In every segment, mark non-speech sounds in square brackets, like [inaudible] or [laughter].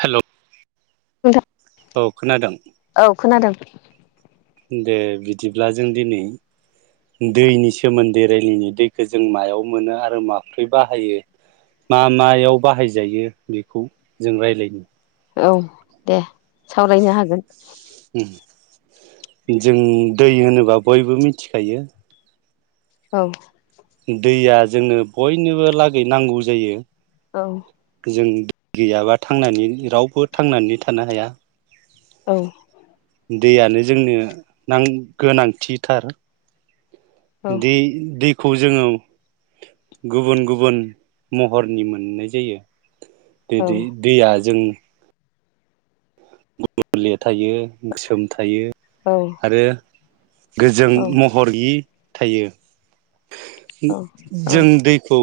Hello नोंथां औ खोनादों [inaudible] दे बिदिब्ला जों दिनै दैनि सोमोन्दै रायलायनो दैखौजों मायाव मोनो आरो माब्रै बाहायो मा मायाव बाहायजायो बेखौ जों रायलायनि औ दे सावरायनो हागोन। जों दै होनोबा बयबो मिथिखायो औ दैया जोंनो बयनोबो लागै नांगौ जायो औ जों दै गैयाबा थांनानै रावबो थांनानै थानो हाया। औ दैयानो जोंनो नां गोनांथिथार औ दै दै खौ जोङो गुबुन गुबुन महरनि मोननाय जायो बे औ दै-दैया जों गलि थायो गोसोम थायो औ आरो गोजों औ महरि थायो। औ औ जों दैखौ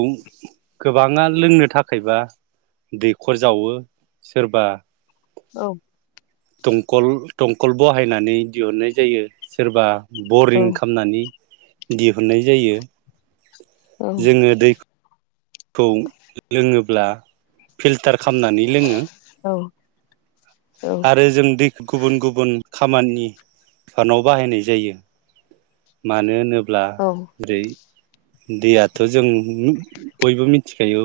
गोबाङा लोंनो थाखायबा दैखर जावो सोरबा औ दंखल दंखल बहायनानै दिहुननाय जायो सोरबा बरिं खालामनानै दिहुननाय जायो जोङो दैख खौ लोङोब्ला फिल टार खालामनानै लोंङो आरो जों दै गुबुन गुबुन खामानि फानाव बाहायनाय जायो मानो होनोब ब्ला दै दैयाथ' जों बयबो मिथिखायो।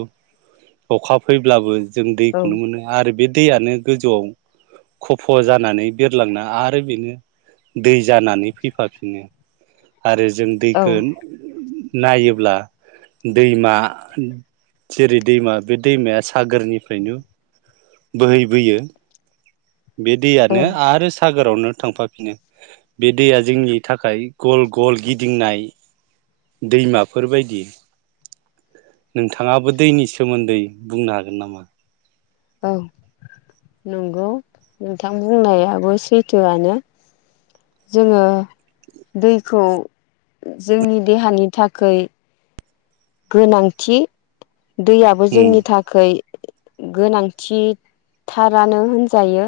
अखा फैब्लाबो जों दैखौनो मोनो आरो बे दैआनो गोजौआव खफ जानानै बिरलांना आरो बेनो दै जानानै फैफाफिनो आरो जों औ दैखोन। नायोब्ला दैमा हान-थि जेरै। दैमा बे दैमाया सान। सागोरनिफ्रायनो। बोहै बोयो। बे औ दैयानो आरो सागोर। गावनो थांफाफिनो बे दैया जोंनि थाखाय गल गल गिदिंनाय दैमाफोरबायदि। नोंथाङाबो दैनि सोमोन्दै बुंनो हागोन नामा? औ नंगौ नोंथाङ बुंनायाबो सैथोआनो। जोङो दैखौ जोंनि देहानि थाखोय। गोनांथि। दैयाबो उम जोंनि थाखोय। गोनांथिथारानो होनजायो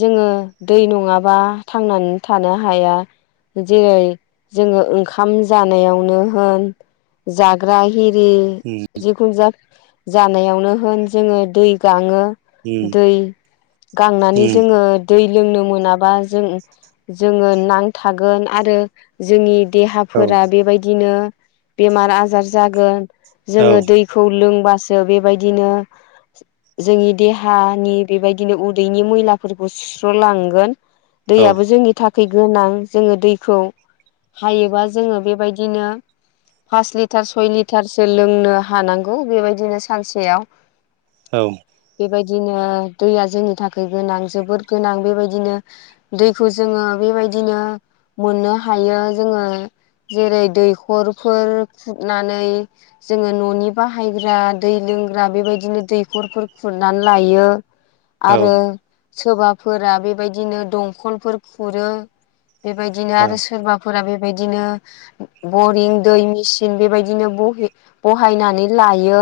जोङो दै नङाबा थांनानै थानो हाया जेरै जोङो ओंखाम जानायावनो होन जा। [inaudible] हिरि जिखुन जाग। जानायावनो होन जोङो दै गाङो। उम दै गांनानै उम जोङो दै। लोंनो मोनाबा जों जोङो नांथागोन आरो जोंनि। उम देहाफोरा बेबायदिनो। बेमार आजारज। जागोन। औ जोङो दैखौ लों। बासो बेबायदिनो जोंनि देहानि बेबायदिनो उदैनि मैलाफोरखौ सुस्र'लांगोन। दैआबो औ जोंनि था। थै गोनां जोङो दैखौ हायोबा जोङो बेबायदिनो फासलि। टार सय लिटारसो लोंनो हानांगौ बेबायदिनो सानसेयाव। औ। बेबायदिनो दैया जोंनि थाखाय गोनां जोबोद गोनां बेबायदिनो दैखौ जोङो बेबायदिनो मोननो हायो जोङो जेरै दैखरफोर। खुरनानै जोङो न'नि बाहायग्रा दै लोंग्रा बेबायदिनो दैखरफोर खुरनानै लायो। आरो। सोबाफोरा बेबायदिनो दंखलफोर खुरो। बेबायदिनो आरो सोरबाफोरा बे। बेबायदिनो बरिं दै मिसिन। सिन बेबायदिनो बहे बहायनानै लायो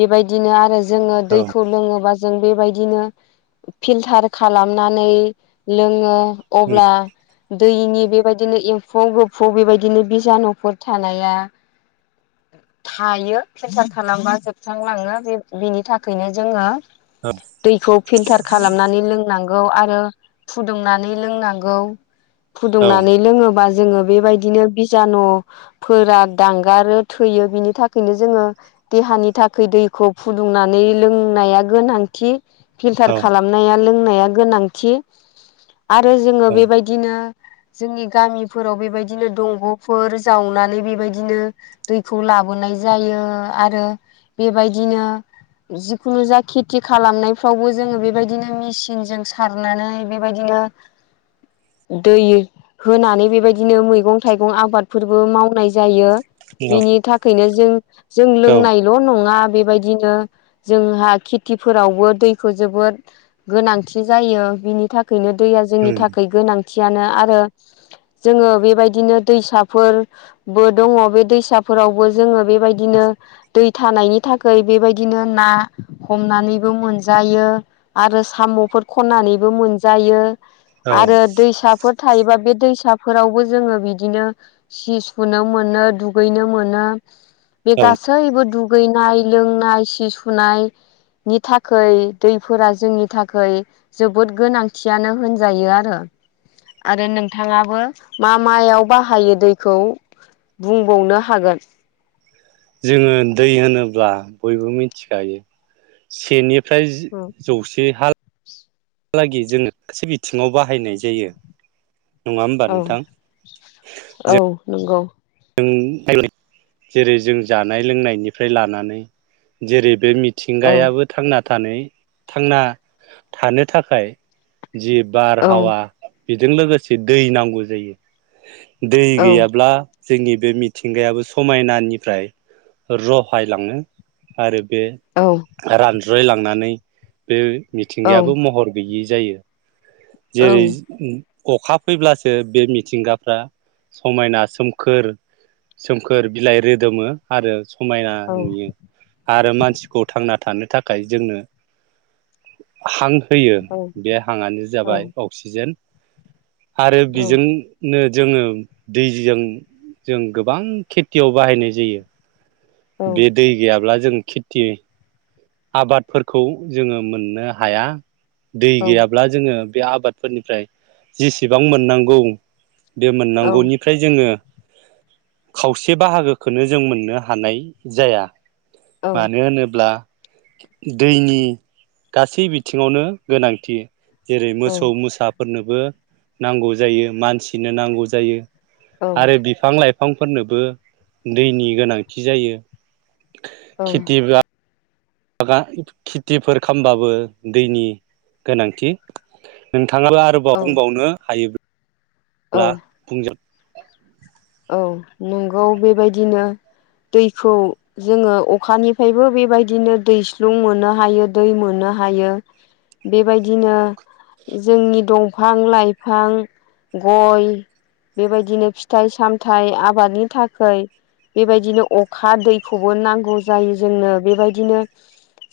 बेबायदिनो आरो जो। जोङो दैखौ लोङोबा जो जों बेबायदिनो फिल्टार खालामनानै लोङो। अब्ला औ-औ-औ-औ-औ-औ-औ-औ-औ-औ-औ दैनि बेबायदिनो एम्फौ गोफौ बेबायदिनो बिजानुफोर थानाया थायो फिलटार खालामबा जोबस्रांलाङो बिनि थाखायनो जोङो दैखौ फिल्टार खालामनानै लोंनांगौ। औ आरो फुदुंनानै लोंनांगौ। फुदुंनानै लोङोबा जोङो बेबायदिनो बिजान'फोरा दांगारो थैयो बिनि थाखायनो जोङो देहानि थाखाय दैखौ फुदुंनानै लोंनाया गोनांथि। फिलटार खालामनाया लों नाया गोनांथि। आरो जोङो बेबायदिनो जोंनि गामिफोराव बेबायदिनो दंग'फोर जावनानै बेबायदि बिदिनो दैखौ लाबोनाय जायो आरो बेबायदिनो जिखुनु जा खेथि खालामनायफ्रावबो जोङो बेबायदिनो मेसिनजों सारनानै बेबायदिनो दै होनानै बेबायदिनो मैगं थाइगं आबादफोरबो मावनाय जायो। बिनि थाखायनो जों जों लोंनायल' नङा बेबायदिनो जोंहा खेथिफोरावबो दैखौ जोबोद गोनांथि जायो बिनि थाखाय बेनो दैया जोंनि थाखाय गोनां। थियानो आरो जोङो बेबायदिनो दैसाफोर बो दङ बे दैसाफोरावबो जोङो बेबायदिनो दै थानायनि थाखाय बेबायदिनो ना हमनानैबो मोनजायो आरो साम'फोर खन्नानैबो मोनजायो। आरो दैसाफोर थायोबा बे दैसाफोरावबो जोङो बिदिनो सि फुनो मोनो दुगैनो मोनो बे गासैबो दुग गैनाय लोंनाय सि सुनाय नि थाखै दैफोरा जोंनि थाखै जोबोद गोनांथियानो होनजायो आरो आरो नोंथाङाबो मा मायाव बाहायो दैखौ बुंबावनो हागोन जोङो दै होनोब्ला बयबो मिथिखायो सेनि फ्राय जौसे हा [unintelligible] हालागै जोङो गासै बिथिङाव बाहायनाय जायो। नङा होमबा औ नोंथां औ नंगौ जों जेरै जेरै जों जानाय लोंनायनिफ्राय लानानै जेरै बे औ मिथिंगायाबो थांना थानै थांना थानो थाखाय जि औ बारहावा बेजों लोगोसे दै नांगौ जायो। दै औ गैयाब्ला जोंनि बे मिथिंगायाबो समायनानिफ्राय रहायलाङो आरो बे औ रान ज्रयलांनानै बे औ मिथिंगायाबो महर गैयै जायो। जेरै अखा फैब्लासो बे मिथिंगाफ्रा समायना सोम खोर सोमखोर बिलाइ रोदोमो आरो समायना औ नुयो आरो मानसिखौ थांना थानो थाखाय जोंनो हां फैयो बे हांआनो जाबाय औ अक्सिजेन। आरो बिजोंनो जोङो दैजों जों गोबां खेथियाव बाहायनाय जायो। बे दै गैयाब्ला जों खेथि आबादफोरखौ जोङो मोननो हाया। दै गैयाब्ला जोङो बे आबादफोरनिफ्राय जेसेबां मोननांगौ बे मोननांगौनिफ्राय जोङो खावसे बाहागोखोनो जों मोननो हानाय जाया। औ मानो होनोब्ला दैनि गासै बिथिङावनो गोनांथि जेरै औ मोसौ मोसाफोरनो बो नांगौ जायो, मानसिनो नांगौ जायो, औ आरो बिफां लाइ बिफांफोरनोबो दैनि गोनांथि जायो। औ खेथिबो [unintelligible] खेथिफोर खालामबाबो दैनि गोनांथि नों [unintelligible] आरोबाव औ बुंबावनो हायो। औ अब्ला फुंजा औ नंगौ बेबायदिनो दैखौ जोङो अखानिफ्रायबो बेबायदिनो दैस्लुं मोननो हायो दै मोननो हायो बेबायदिनो जोंनि दंफां-लाइफां, गय, बेबायदिनो फिथाइ साम थाय आबादनि थाखाय बेबायदिनो अखा दैखौबो नांगौ जायो जोंनो बेबायदिनो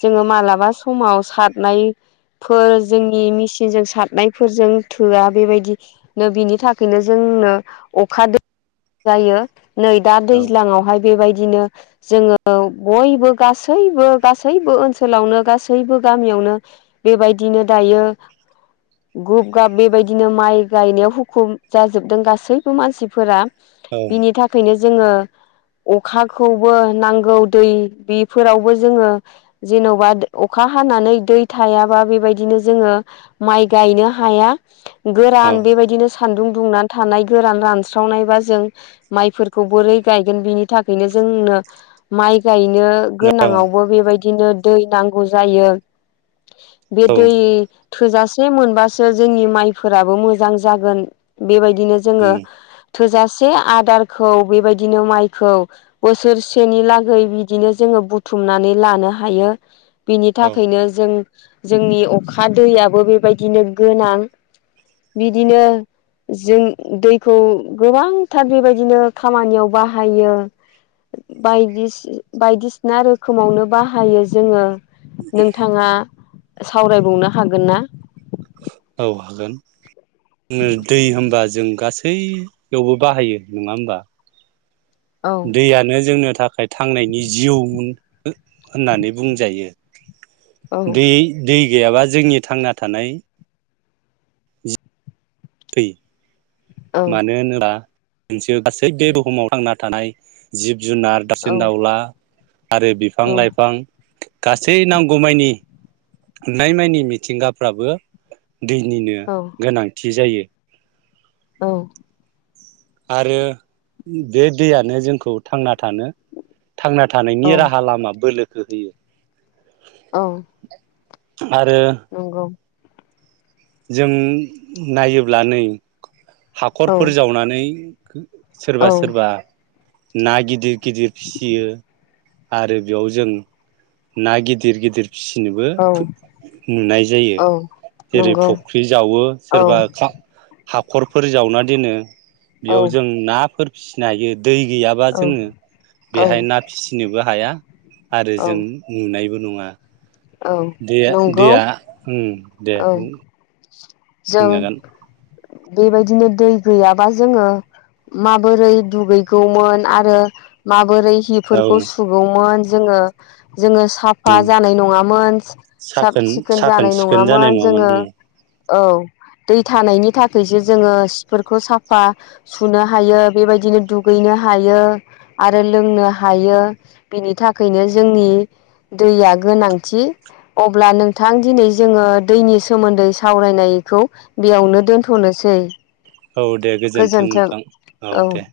जोङो मालाबा समाव सारनायफोर जोंनि मेचिनजों सारनायफोरजों थोआ बेबायदिनो बिनि थाखायनो जोंनो अखा दै जायो। नै दा औ दैज्लांआवहाय बेबायदिनो जोङो बयबो गासैबो गासैबो ओनसोलावनो गासैबो गामियावनो बेबायदिनो दायो गुब गाब बेबायदिनो माइ गायनायाव हुखुम जाजोबदों गासैबो मानसिफोरा औ बिनि थाखायनो जोङो अखाखौबो नांगौ दै बेफोरावबो जोङो जेन'बा अखा हानानै दै थायाबा बेबायदिनो जोङो माइ गायनो हाया औ गोरान बेबायदिनो सा सानदुं दुंनानै थानाय गोरान रानस्रावनायबा जों माइफोरखौ बोरै गायगोन बिनि थाखायनो जोंनो माइ गाय नों गोनाङावबो बेबायदि बिदिनो दै नांगौ जायो बे औ दै थोजास से मोनबासो जोंनि माइफोराबो मोजां जागोन बेबायद बिदिनो जोङो थोजासे आदारखौ बेबायदिनो माइखौ बोसोरसेनि लागै बिदिनो जोङो बुथुमनानै लानो हायो बिनि औ थाखायनो जों जोंनि अखा दैयाबो बे बायदिनो गोनां बिदिनो जों दैखौ गोबांथार बेबायदिनो खामानियाव बाहायो बायदिसि‌ बायदिसिना रोखोमावनो बाहायो जोङो नोंथाङा सावरायबावनो हागोन ना औ‌‌ हागोन नै दै होनबा जों गासैयावबो बाहायो नङा होमबा औ दैयानो जोंनो थाखाय थांनायनि जिउ होन होननानै बुंजायो दै दै गैयाबा जोंनि थांना थानाय थै औ मानो होनोबा मोनसे गासै बे बुहुमाव थांना थानाय जिब जुनार औ दाउसिन दाउला आरो बिफां लाइफां गासै नांगौ मानि नुनाय मानि मिथिंगाफ्राबो दैनिनो औ गोनांथि जायो [unintelligible] औ। आरो बे दैयानो जोंखौ थांना थानो थांना थानायनि औ राहा लामा बोलो ओ हैयो। औ। आरो नंगौ। जों नायोब्ला नै औ हाखरफोर जावनानै खो औ सोरबा सोरबा ना गिदिर गिदिर फिसियो आरो बेयाव जों ना गिदिर गिदिर फिसिनोबो औ नुनाय जायो जेरै नंगौ फख्रि जावो औ सोरबा जा हाखरफोर जावना दोनो। बेयाव जों नाफोर फिसिनो हायो। दै गैयाबा जोङो औ बेहाय ना फिसिनोबो हाया आरो औ जों नुनायबो नङा। औ दैया नंगौ दैया ओ दे औ बुं। जों बुंजागोन। बेबायदिनो दै गैयाबा जोङो माबोरै दुगैगौमोन आरो मा बोरै औ हिफोरखौ सुगौमोन जोङो जोङो साफा उम जानाय नङा मोन साब साखोन सिखोन साखोन जानाय सिखोन नङामोन जानाय जोङो उम औ दै थानायनि थाखायसो जोङो सिफोरखौ साफा सुनो हायो बेबायदिनो दुगैनो हायो आरो लोंनो हायो बेनि थाखायनो जोंनि दैया गोनां थि अब्ला नोंथां दिनै जोङो दैनि सोमोन्दै सावरायनायखौ बेयावनो दोनथ'नोसै। औ दे गोजोन्थों नोंथां औ दे।